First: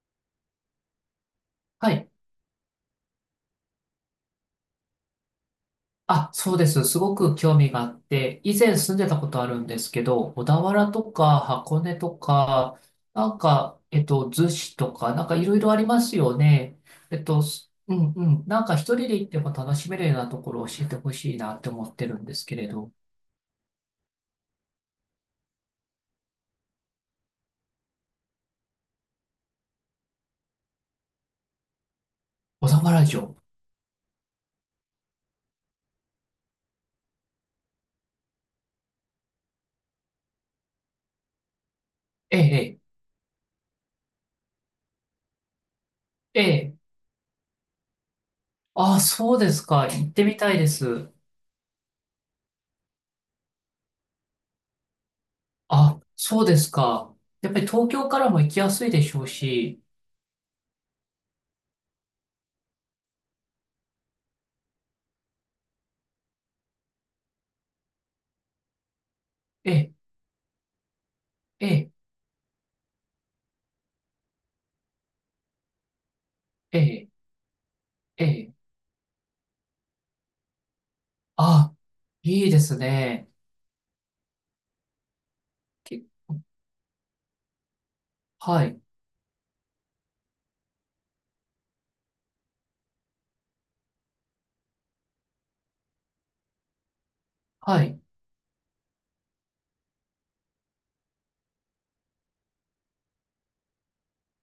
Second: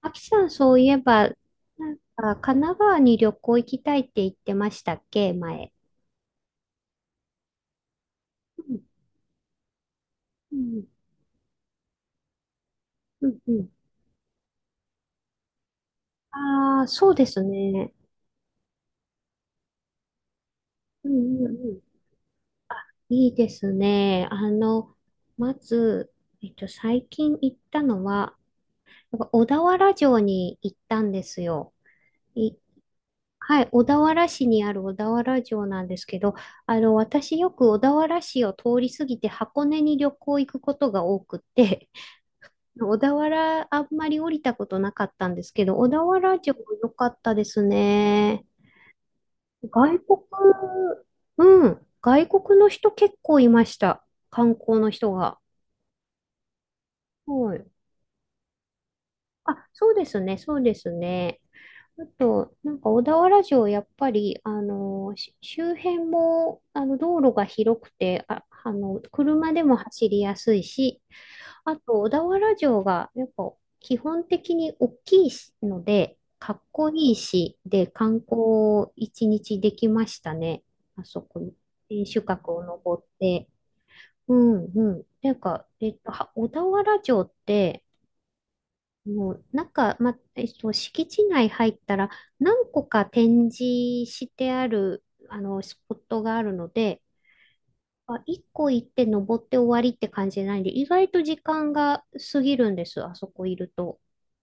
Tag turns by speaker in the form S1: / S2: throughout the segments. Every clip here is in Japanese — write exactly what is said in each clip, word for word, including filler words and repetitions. S1: あきさん、そういえば、な
S2: は
S1: ん
S2: い。
S1: か、神奈川に旅行行きたいって言ってましたっけ、前。
S2: あ、そうです。すごく興味があって、以
S1: う
S2: 前
S1: ん
S2: 住んでたことあるんですけど、小田
S1: うん、
S2: 原とか箱根とか、
S1: う
S2: な
S1: ん、
S2: ん
S1: うん。
S2: か、えっと、逗子とか、なんかいろいろありますよね。
S1: ああ、そう
S2: えっ
S1: です
S2: と、す
S1: ね。
S2: うんうん。なんか一人で行っても楽しめるようなところを教えて
S1: うん、
S2: ほしい
S1: う
S2: な
S1: ん、
S2: って
S1: うん。
S2: 思ってるんですけれど。
S1: いいですね。あの、まず、えっと、最近行ったのは、なんか小田原城に行ったんですよ。い、
S2: 小田原城。
S1: はい、小田原市にある小田原城なんですけど、あの、私よく小田原市を通り過ぎて箱根に旅行行くことが多くって、
S2: ええ、
S1: 小田原、あんまり降りたことなかったんですけど、小田原
S2: え
S1: 城
S2: え。え
S1: 良
S2: え、
S1: かったですね。
S2: あ、そうですか。
S1: 外
S2: 行っ
S1: 国、
S2: てみたいです。
S1: うん、外国の人結構いました。観光の人が。
S2: あ、そうですか。やっ
S1: は
S2: ぱ
S1: い。
S2: り東京からも行きやすいでしょう
S1: あ、
S2: し、
S1: そうですね、そうですね。あと、なんか小田原城、やっぱり、あの、し周辺も、あの、道路が広くて、あ、あの、車で
S2: え
S1: も
S2: え、
S1: 走りやすいし、
S2: え
S1: あ
S2: え、
S1: と、小田原城が、やっぱ、基本的に大きいしので、かっ
S2: え
S1: こ
S2: え、
S1: いいし、で、観
S2: ええ。
S1: 光一日できましたね。あそこに。
S2: あ、
S1: 天守
S2: い
S1: 閣
S2: いで
S1: を
S2: す
S1: 登っ
S2: ね。
S1: て。うんうん。なんか、えっ
S2: け、
S1: と、は小田原城って、
S2: はい、
S1: もう、なんか、ま、えっと、敷地内入ったら、何個か展示してある、あの、スポットがあるので、
S2: はい。
S1: あ、一個行って登って終わりって感じじゃないんで、意外と時間が過ぎるんです、あそこいると。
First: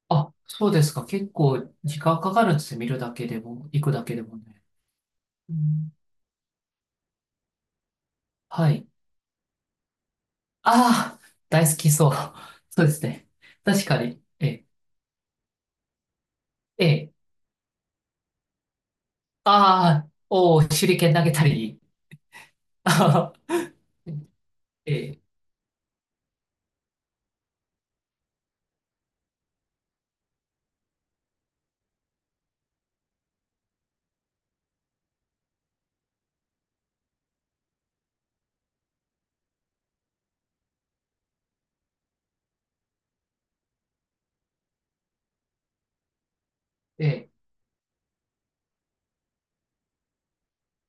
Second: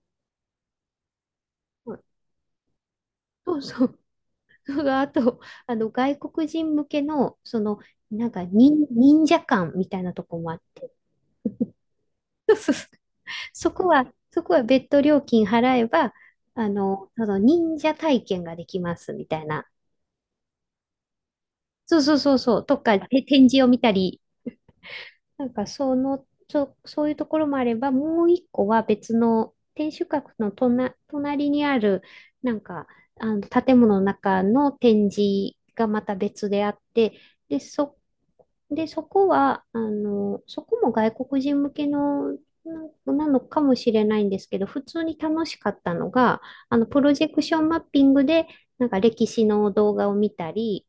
S2: あ、そうですか。結構
S1: う
S2: 時
S1: ん
S2: 間かかるんですよ。見るだけで
S1: そう
S2: も、行
S1: そ
S2: く
S1: う。
S2: だけでも ね。
S1: それがあと、
S2: う
S1: あの、
S2: ん、
S1: 外国人向けの、その、なんか
S2: は
S1: 忍、
S2: い。
S1: 忍者館みたいなとこもあって、
S2: ああ、大好きそう。
S1: そう そう
S2: そ
S1: そう。
S2: うですね。
S1: そ
S2: 確
S1: こ
S2: か
S1: は、
S2: に。
S1: そ
S2: え
S1: こは
S2: え、
S1: 別途料金払えば、あ
S2: え
S1: の、
S2: え、
S1: その忍者体験ができますみたいな。
S2: ああ、おー、手裏剣投げたり。
S1: そうそうそうそう。と か、て
S2: あ
S1: 展
S2: ー、
S1: 示を見たり、
S2: ええ、
S1: なんかその、そ、そういうところもあれば、もう一個は別の天守閣の隣、隣にある、なんか、あの建物の中の展示がまた別であって、で、そ、で、そこは、あの、そこも外国人向けの、ななのかもしれないんですけど、普通に楽しかったのが、あの、プ
S2: え
S1: ロジ
S2: え、
S1: ェクションマッピングで、なんか歴史の動画を見たり、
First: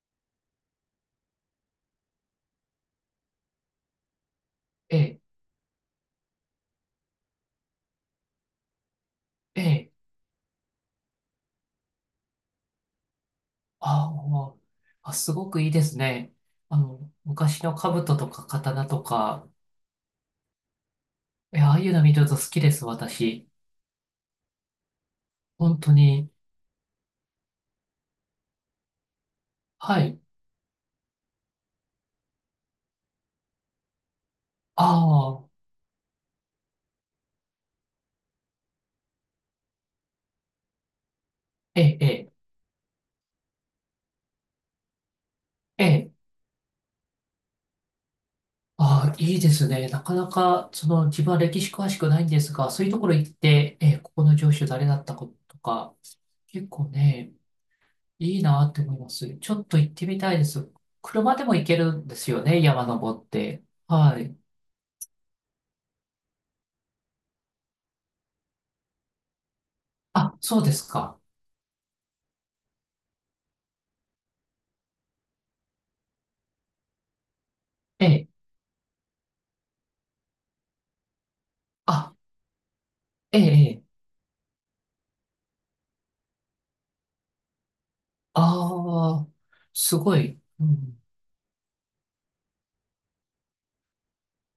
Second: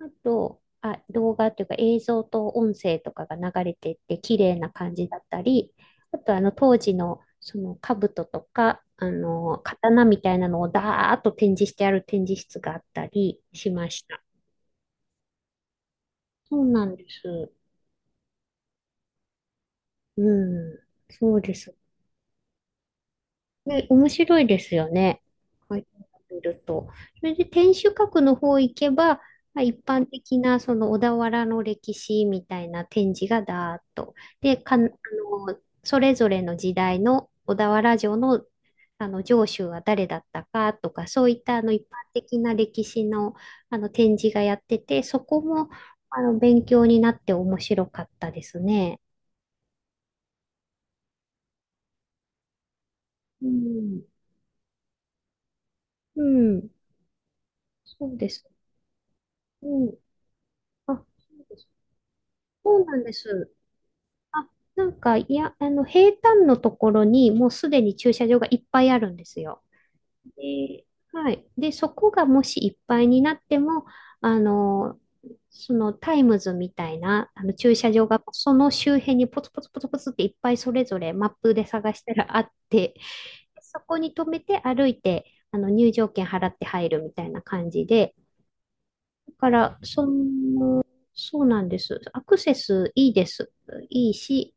S1: あと、あ、動画っていうか映像と音声とかが流れてって綺麗な感
S2: え
S1: じだ
S2: え、
S1: ったり、あとあの当時のその兜とか、あの、
S2: ええ、
S1: 刀みたいなのをダーッと展示してある展示室があったりしまし
S2: あー、
S1: た。
S2: おー、あ、すごくいいですね。
S1: そう
S2: あ
S1: なんで
S2: の、
S1: す。
S2: 昔の兜とか刀とか、
S1: うん。そうで
S2: え、あ
S1: す。
S2: あいうの見ると好きです、私。
S1: ね、面白いですよね。はこ
S2: 本
S1: い。
S2: 当に。
S1: う見ると。それで天守閣の方行けば、まあ、一
S2: は
S1: 般
S2: い。
S1: 的なその小田原の歴史みたいな展示がだーっと。で、かん、
S2: あ
S1: あの、
S2: あ、
S1: それぞれの時代の小田原城の、あの城主は誰だったかとか、そういったあの
S2: え
S1: 一般
S2: え、ええ、
S1: 的な歴史の、あの展示がやってて、そこも
S2: ええ、
S1: あの勉強になって面白かったですね。
S2: ああ、いいですね。なかなか、その、自分は歴史詳しくないんですが、そういうところ行っ
S1: う
S2: て、ええ、
S1: ん。
S2: ここの城主誰だったかとか、
S1: う
S2: 結
S1: ん。
S2: 構ね、
S1: そうで
S2: いい
S1: す。
S2: なって思います。ちょっと
S1: う
S2: 行っ
S1: ん。
S2: てみたいです。
S1: あ
S2: 車でも行けるんですよね、
S1: そう
S2: 山
S1: なんで
S2: 登っ
S1: す。
S2: て。はい。
S1: あ、なんか、いや、あの、平坦のところにもうすでに駐車場がいっぱいあるんですよ。
S2: あ、そうで
S1: で、
S2: すか。
S1: はい。で、そこがもしいっぱいになっても、あの、そのタイムズみたいなあの駐車
S2: え
S1: 場が
S2: え、
S1: その周辺にポツポツポツポツっていっぱいそれぞれマップで探した
S2: あ、
S1: らあって、
S2: ええ、え
S1: そ
S2: え、
S1: こに止めて歩いて、あの入場券払って入るみたいな感じで、
S2: ああ、
S1: だから、
S2: す
S1: そ
S2: ごい。う
S1: の、
S2: ん、
S1: そうなんです。アクセスいいです。いいし、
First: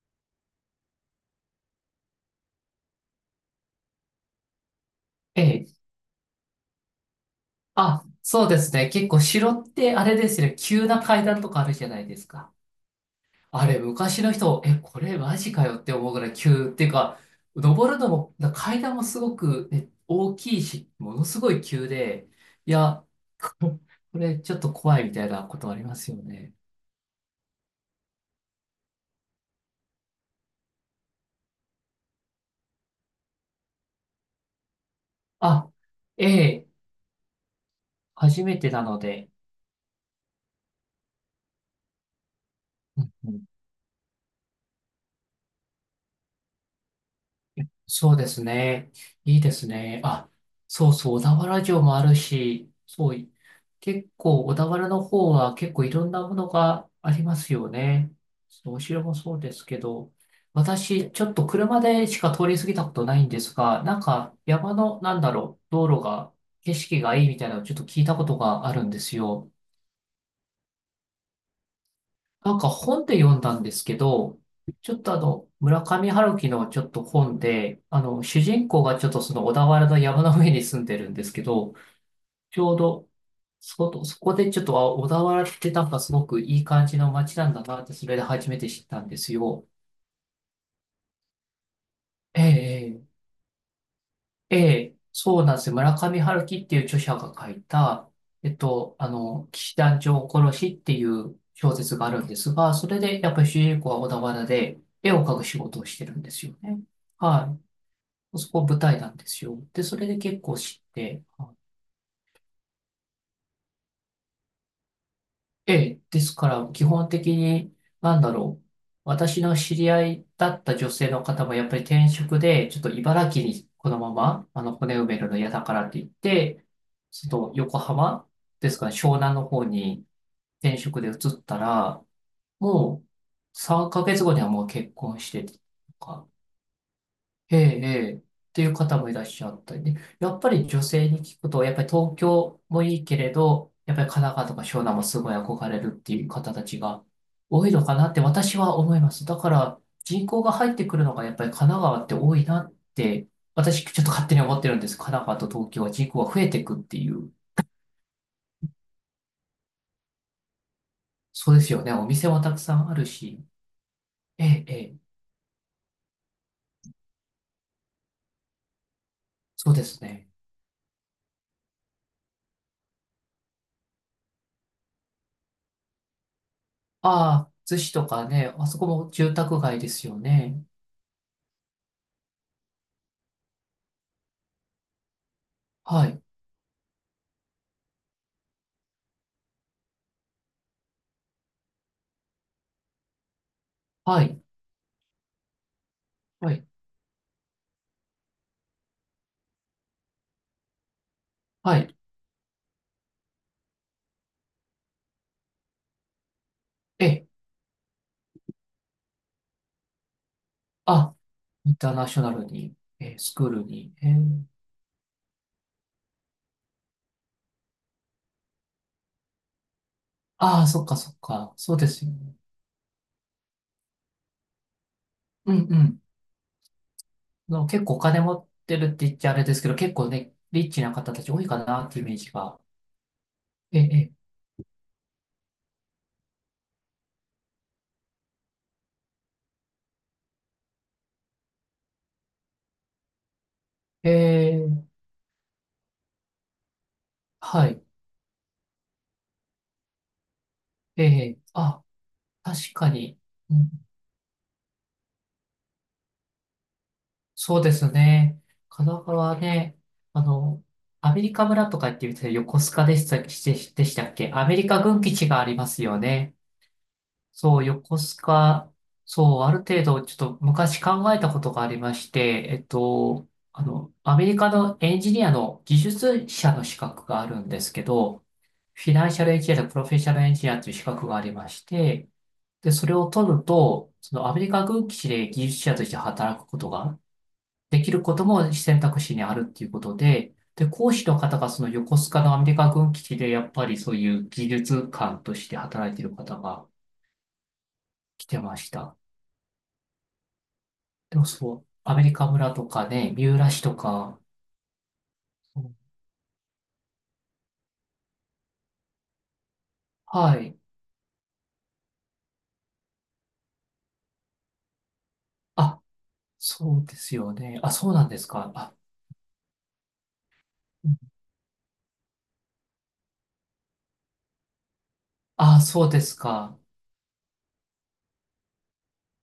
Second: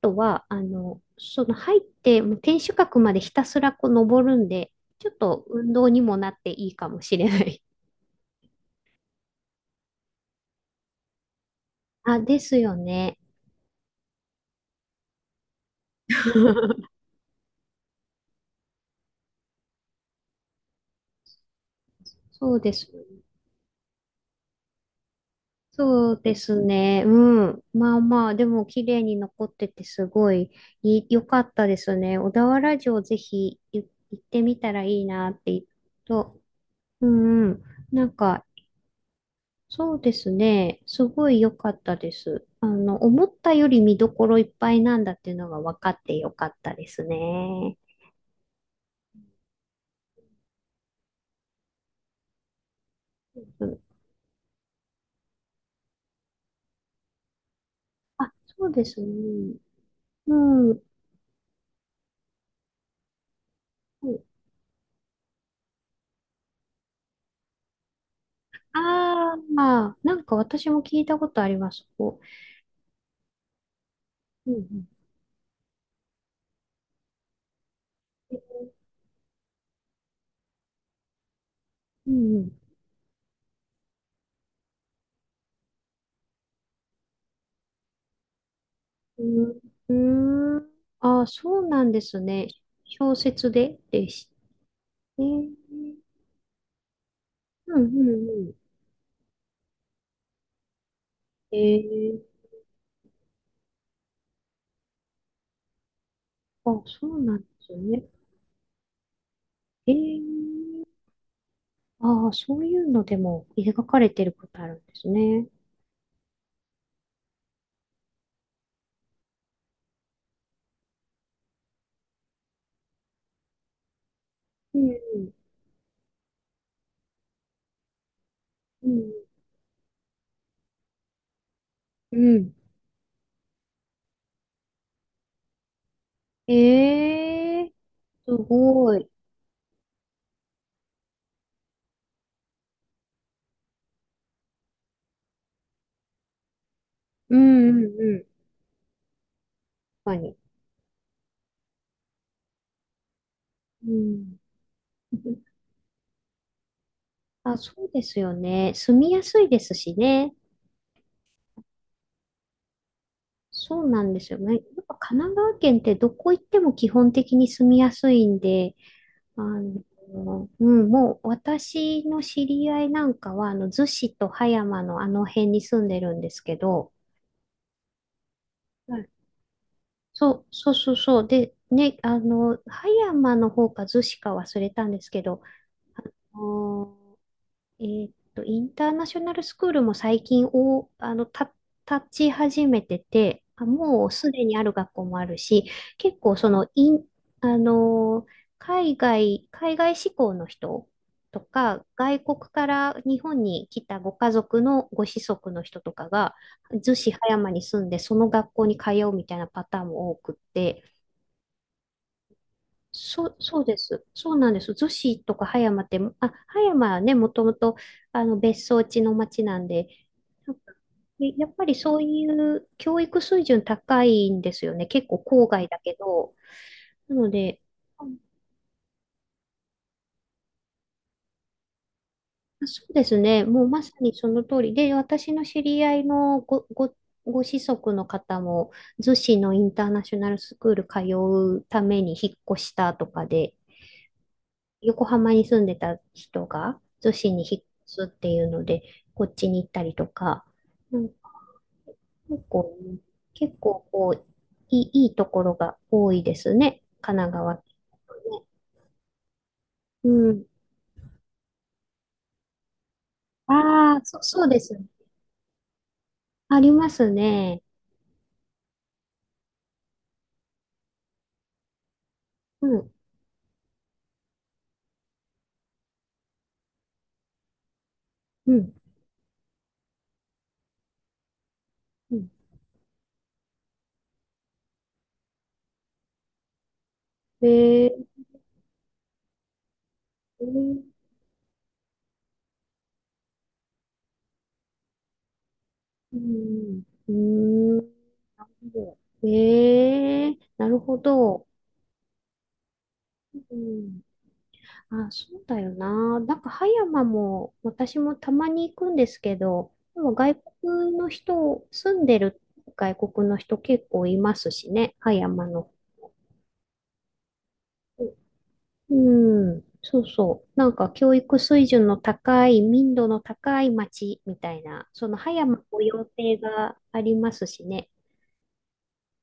S1: とは、あの、その入って、もう天守閣までひたすらこう登るんで、ちょっ
S2: え
S1: と
S2: え、
S1: 運動にもなっていいかもしれない。
S2: あ、そうですね。結構城ってあれですね、急な階段とかあるじゃな いで
S1: あ、
S2: す
S1: で
S2: か。
S1: すよね。
S2: あれ、昔の人、え、これマジかよって思うぐらい急っていう か、登るのも、だ階段もすごく、ね、大きいし、ものすごい急で、
S1: そう
S2: い
S1: です。
S2: や、ここれちょっと怖いみたいなことあります
S1: そ
S2: よ
S1: うで
S2: ね。
S1: すね。うん。まあまあ、でも綺麗に残っててすごいい良かったですね。小田原城ぜひい行ってみたらいいなって、
S2: あ、え
S1: と、
S2: え、
S1: うんうん。なん
S2: 初
S1: か
S2: めてなので、
S1: そうですね。すごい良かったです。あの、
S2: うん
S1: 思
S2: う
S1: っ
S2: ん、
S1: たより見どころいっぱいなんだっていうのが分かって良かったですね。
S2: そうですね。いいですね。あ、そうそう、小田原城もあるし、そうい、
S1: うん、
S2: 結構、小田原の方は結構いろんなものがありますよね。
S1: あ、そ
S2: そ
S1: う
S2: うお
S1: です
S2: 城
S1: ね。
S2: もそうですけど、
S1: うん。う
S2: 私、ちょっと車でしか通り過ぎたことないんですが、なんか
S1: ん
S2: 山の、なんだろう、道路が、景色がいいみたいなのをちょっと聞いたことがあるんです
S1: あ
S2: よ。
S1: ー、まあ、なんか私も聞いたことあります。こ
S2: なんか本で読んだんですけど、
S1: う。うん
S2: ちょっとあの、村上春樹のちょっと本で、あの、
S1: う
S2: 主
S1: ん。
S2: 人公がちょっとその小田原の山の上に住んでるんですけど、
S1: うん
S2: ちょうど、そこ、そこでちょっと、あ、小田原ってなんかすごくいい感じの街なんだなって、それで初めて知ったんですよ。
S1: うん。うーん。あー、そうなんです
S2: え
S1: ね。
S2: ええ
S1: 小説ででして。
S2: ええ、
S1: う
S2: そう
S1: ん
S2: なんですよ。村上春樹っていう著者が書い
S1: う
S2: た、
S1: ん
S2: え
S1: う
S2: っと、あの、騎士団長殺しっていう
S1: ん。
S2: 小
S1: え
S2: 説があるん
S1: ー、
S2: ですが、それでやっぱり主人公は小田原で絵を描く仕事をしてるんですよね。
S1: あ、そうなんで
S2: は
S1: すね。
S2: い。そこ舞台なんですよ。で、
S1: え
S2: それで
S1: ー
S2: 結構知って、
S1: ああ、そういうのでも描かれてることあるんですね。
S2: ええ、ですから、基本的に、なんだろう。私の知り合いだった女性の方も、やっぱり転職で、ちょっと茨城にこのまま、あの、
S1: う
S2: 骨埋める
S1: ん、
S2: の嫌だからって言って、ちょっと横浜ですか
S1: う
S2: ね、
S1: ん、
S2: 湘南の方に転職で移ったら、
S1: うん。
S2: もうさんかげつごにはもう結婚してとか、え
S1: ええ
S2: え、ええ、っ
S1: す
S2: ていう
S1: ご
S2: 方
S1: い。
S2: もいらっしゃったりね。やっぱり女性に聞くと、やっぱり東京もいいけれど、やっぱり神奈川とか湘南もすごい憧れるっていう方たちが
S1: う
S2: 多
S1: ん、う
S2: いの
S1: ん、
S2: かなっ
S1: う
S2: て
S1: ん。
S2: 私は思います。だから
S1: 確か
S2: 人
S1: に。
S2: 口が入ってくるのがやっぱり神奈川って多いなって、私
S1: う
S2: ちょっと勝手
S1: ん。
S2: に思ってるんです。神奈川と東京は人口が増えていくっていう。
S1: あ、そうですよね。住みやすいですしね。
S2: そうですよね。お店もたくさんあるし。
S1: そうなんですよ
S2: え
S1: ね。や
S2: え、え
S1: っぱ
S2: え、
S1: 神奈川県ってどこ行っても基本的に住みやすいんで、あ
S2: そうですね。
S1: の、うん、もう私の知り合いなんかは、あの、逗子と葉山のあの辺に住んでるんですけど、
S2: ああ、逗子とかね、あそこ
S1: はい
S2: も住宅街ですよ
S1: そう、
S2: ね。
S1: そうそうそう。で、ね、あの、葉山の方か逗子か忘れたんですけど、
S2: はい、
S1: あのえーっと、インターナショナルスクールも最近お、あの、た、立ち始めてて、あ、もう
S2: は
S1: す
S2: い。
S1: でにある学校もあるし、結構そ
S2: はい
S1: の、イン、あの、海外、海外志向の人と
S2: は
S1: か、
S2: い。
S1: 外国から日本に来たご家族のご子息の人とかが、逗子葉
S2: え、
S1: 山に住んで、その学校に通うみたいなパターンも多くって、
S2: あ、インターナショナルに、え、
S1: そ
S2: ス
S1: う、
S2: クー
S1: そう
S2: ル
S1: で
S2: に。
S1: す。
S2: え
S1: そう
S2: ー、
S1: なんです。逗子とか葉山って、あ、葉山はね、もともとあの別荘地の町なんで、なん
S2: ああ、
S1: か
S2: そっかそっ
S1: えやっ
S2: か。
S1: ぱ
S2: そ
S1: り
S2: うで
S1: そう
S2: すよ
S1: い
S2: ね。
S1: う教育水準高いんですよね。結構郊
S2: うんう
S1: 外だけ
S2: ん。
S1: ど。なので、
S2: の、結構お
S1: うん
S2: 金持ってるって言っちゃあれですけど、結構ね、リッチな方たち多いかなっていうイメージが。
S1: そうですね。もう
S2: え
S1: まさ
S2: え、
S1: にその通りで、私の知り合いのご、ご、ご子息の方も、逗子のインターナショナルスクール通うために引っ越したとかで、
S2: ええ、
S1: 横浜に住んでた人が逗子に引っ
S2: はい。
S1: 越すっていうので、こっちに行ったりとか、う
S2: え
S1: ん
S2: え、あ、
S1: 結
S2: 確
S1: 構、
S2: かに。
S1: 結
S2: うん、
S1: 構こう、いい、いいところが多いですね、神奈川
S2: そ
S1: っ
S2: う
S1: て
S2: ですね。
S1: ね。
S2: 神奈川ね、
S1: う
S2: あ
S1: ん。
S2: の、アメリカ村とかって言ってたら横須賀でした、しでし
S1: ああ、
S2: たっ
S1: そ、
S2: け、
S1: そ
S2: ア
S1: う
S2: メ
S1: で
S2: リ
S1: す。
S2: カ軍基地がありますよね。
S1: あります
S2: そ
S1: ね。
S2: う、横須賀、そう、ある程度、ちょっと昔考えたことがありまして、えっ
S1: うん、
S2: と、あの、アメリカのエンジニアの技術者の資格があるんですけど、
S1: うん、
S2: フィナンシャルエンジニアとプロフェッショナルエンジニアという資格がありまして、
S1: うん。
S2: で、それを取ると、そのアメリカ軍基地で技術者として働くことができる
S1: ええ
S2: ことも選択肢にあるっていうことで、
S1: う
S2: で、
S1: ん、
S2: 講師の方がその横須賀のアメリカ軍基地でやっぱりそういう技術官として働いている方が
S1: うん、
S2: 来てました。
S1: ええなるほ
S2: でも
S1: ど。
S2: そう、アメリカ村とかね、三浦
S1: う
S2: 市と
S1: ん
S2: か、
S1: あ、そうだ
S2: う
S1: よ
S2: ん、
S1: な。なんか葉山も私もたまに行くんですけど、でも外
S2: はい。
S1: 国の人、住んでる外国の人結構いますしね、葉山の。
S2: あ、そうですよね。あ、そうなんですか。あ、
S1: うん、そうそう。なん
S2: う
S1: か
S2: ん、
S1: 教育水準の高い、民度の高い町みたいな、その葉
S2: あ、
S1: 山御
S2: そうで
S1: 用
S2: す
S1: 邸
S2: か。
S1: がありますしね。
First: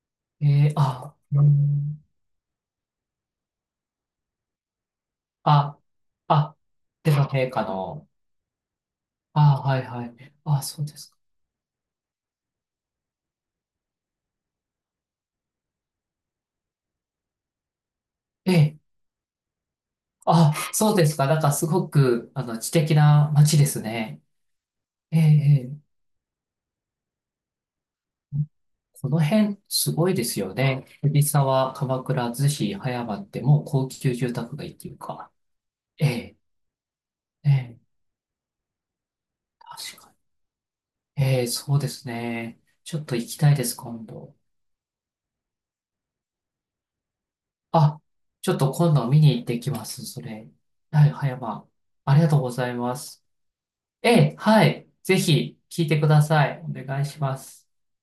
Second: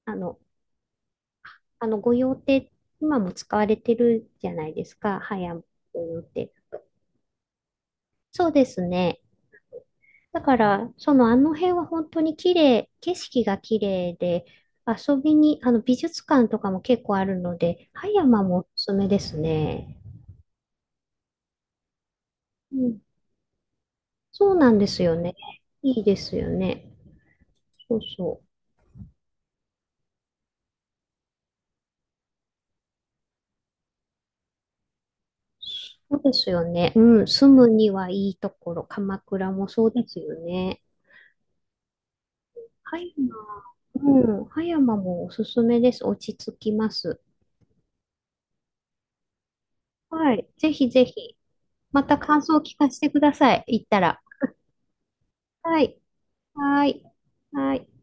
S1: あの、
S2: えー、あ、う
S1: あの
S2: ん、
S1: 御用邸、今も使われてるじゃないですか、葉山
S2: あ、
S1: 御用邸。
S2: あ、でも陛下の、
S1: そうですね。
S2: あ、はいはい。
S1: だか
S2: あ、そう
S1: ら、
S2: です
S1: そ
S2: か。
S1: のあの辺は本当に綺麗、景色が綺麗で、遊びに、あの美術館とかも結構あるので、葉山
S2: え
S1: もお
S2: え、
S1: すすめですね。
S2: あ、そうですか。なんかすごく、あの、知
S1: う
S2: 的
S1: ん、
S2: な街ですね。
S1: そうなんですよ
S2: ええ、
S1: ね。
S2: ええ、
S1: いいですよね。そうそう。
S2: この辺、すごいですよね。藤沢、鎌倉、逗子、葉山ってもう高級住宅街っていうか。え
S1: そうで
S2: え、
S1: すよね。うん、住
S2: え
S1: む
S2: え、
S1: にはいいところ、鎌倉もそう
S2: 確
S1: で
S2: か
S1: す
S2: に。
S1: よね。
S2: ええ、そうですね。ち
S1: 葉
S2: ょっと行きたいです、今
S1: 山、
S2: 度。
S1: うん、葉山もおすすめです。落ち着きます。
S2: あ、ちょっと今度見に行ってきます、そ
S1: はい、
S2: れ。
S1: ぜひぜ
S2: はい、葉
S1: ひ、
S2: 山。
S1: ま
S2: あ
S1: た
S2: りがとう
S1: 感
S2: ご
S1: 想を
S2: ざい
S1: 聞か
S2: ま
S1: せてく
S2: す。
S1: ださい。行った
S2: え
S1: ら。
S2: え、はい。ぜひ
S1: は
S2: 聞い
S1: い。
S2: てください。お
S1: はー
S2: 願
S1: い。
S2: いします。
S1: はーい。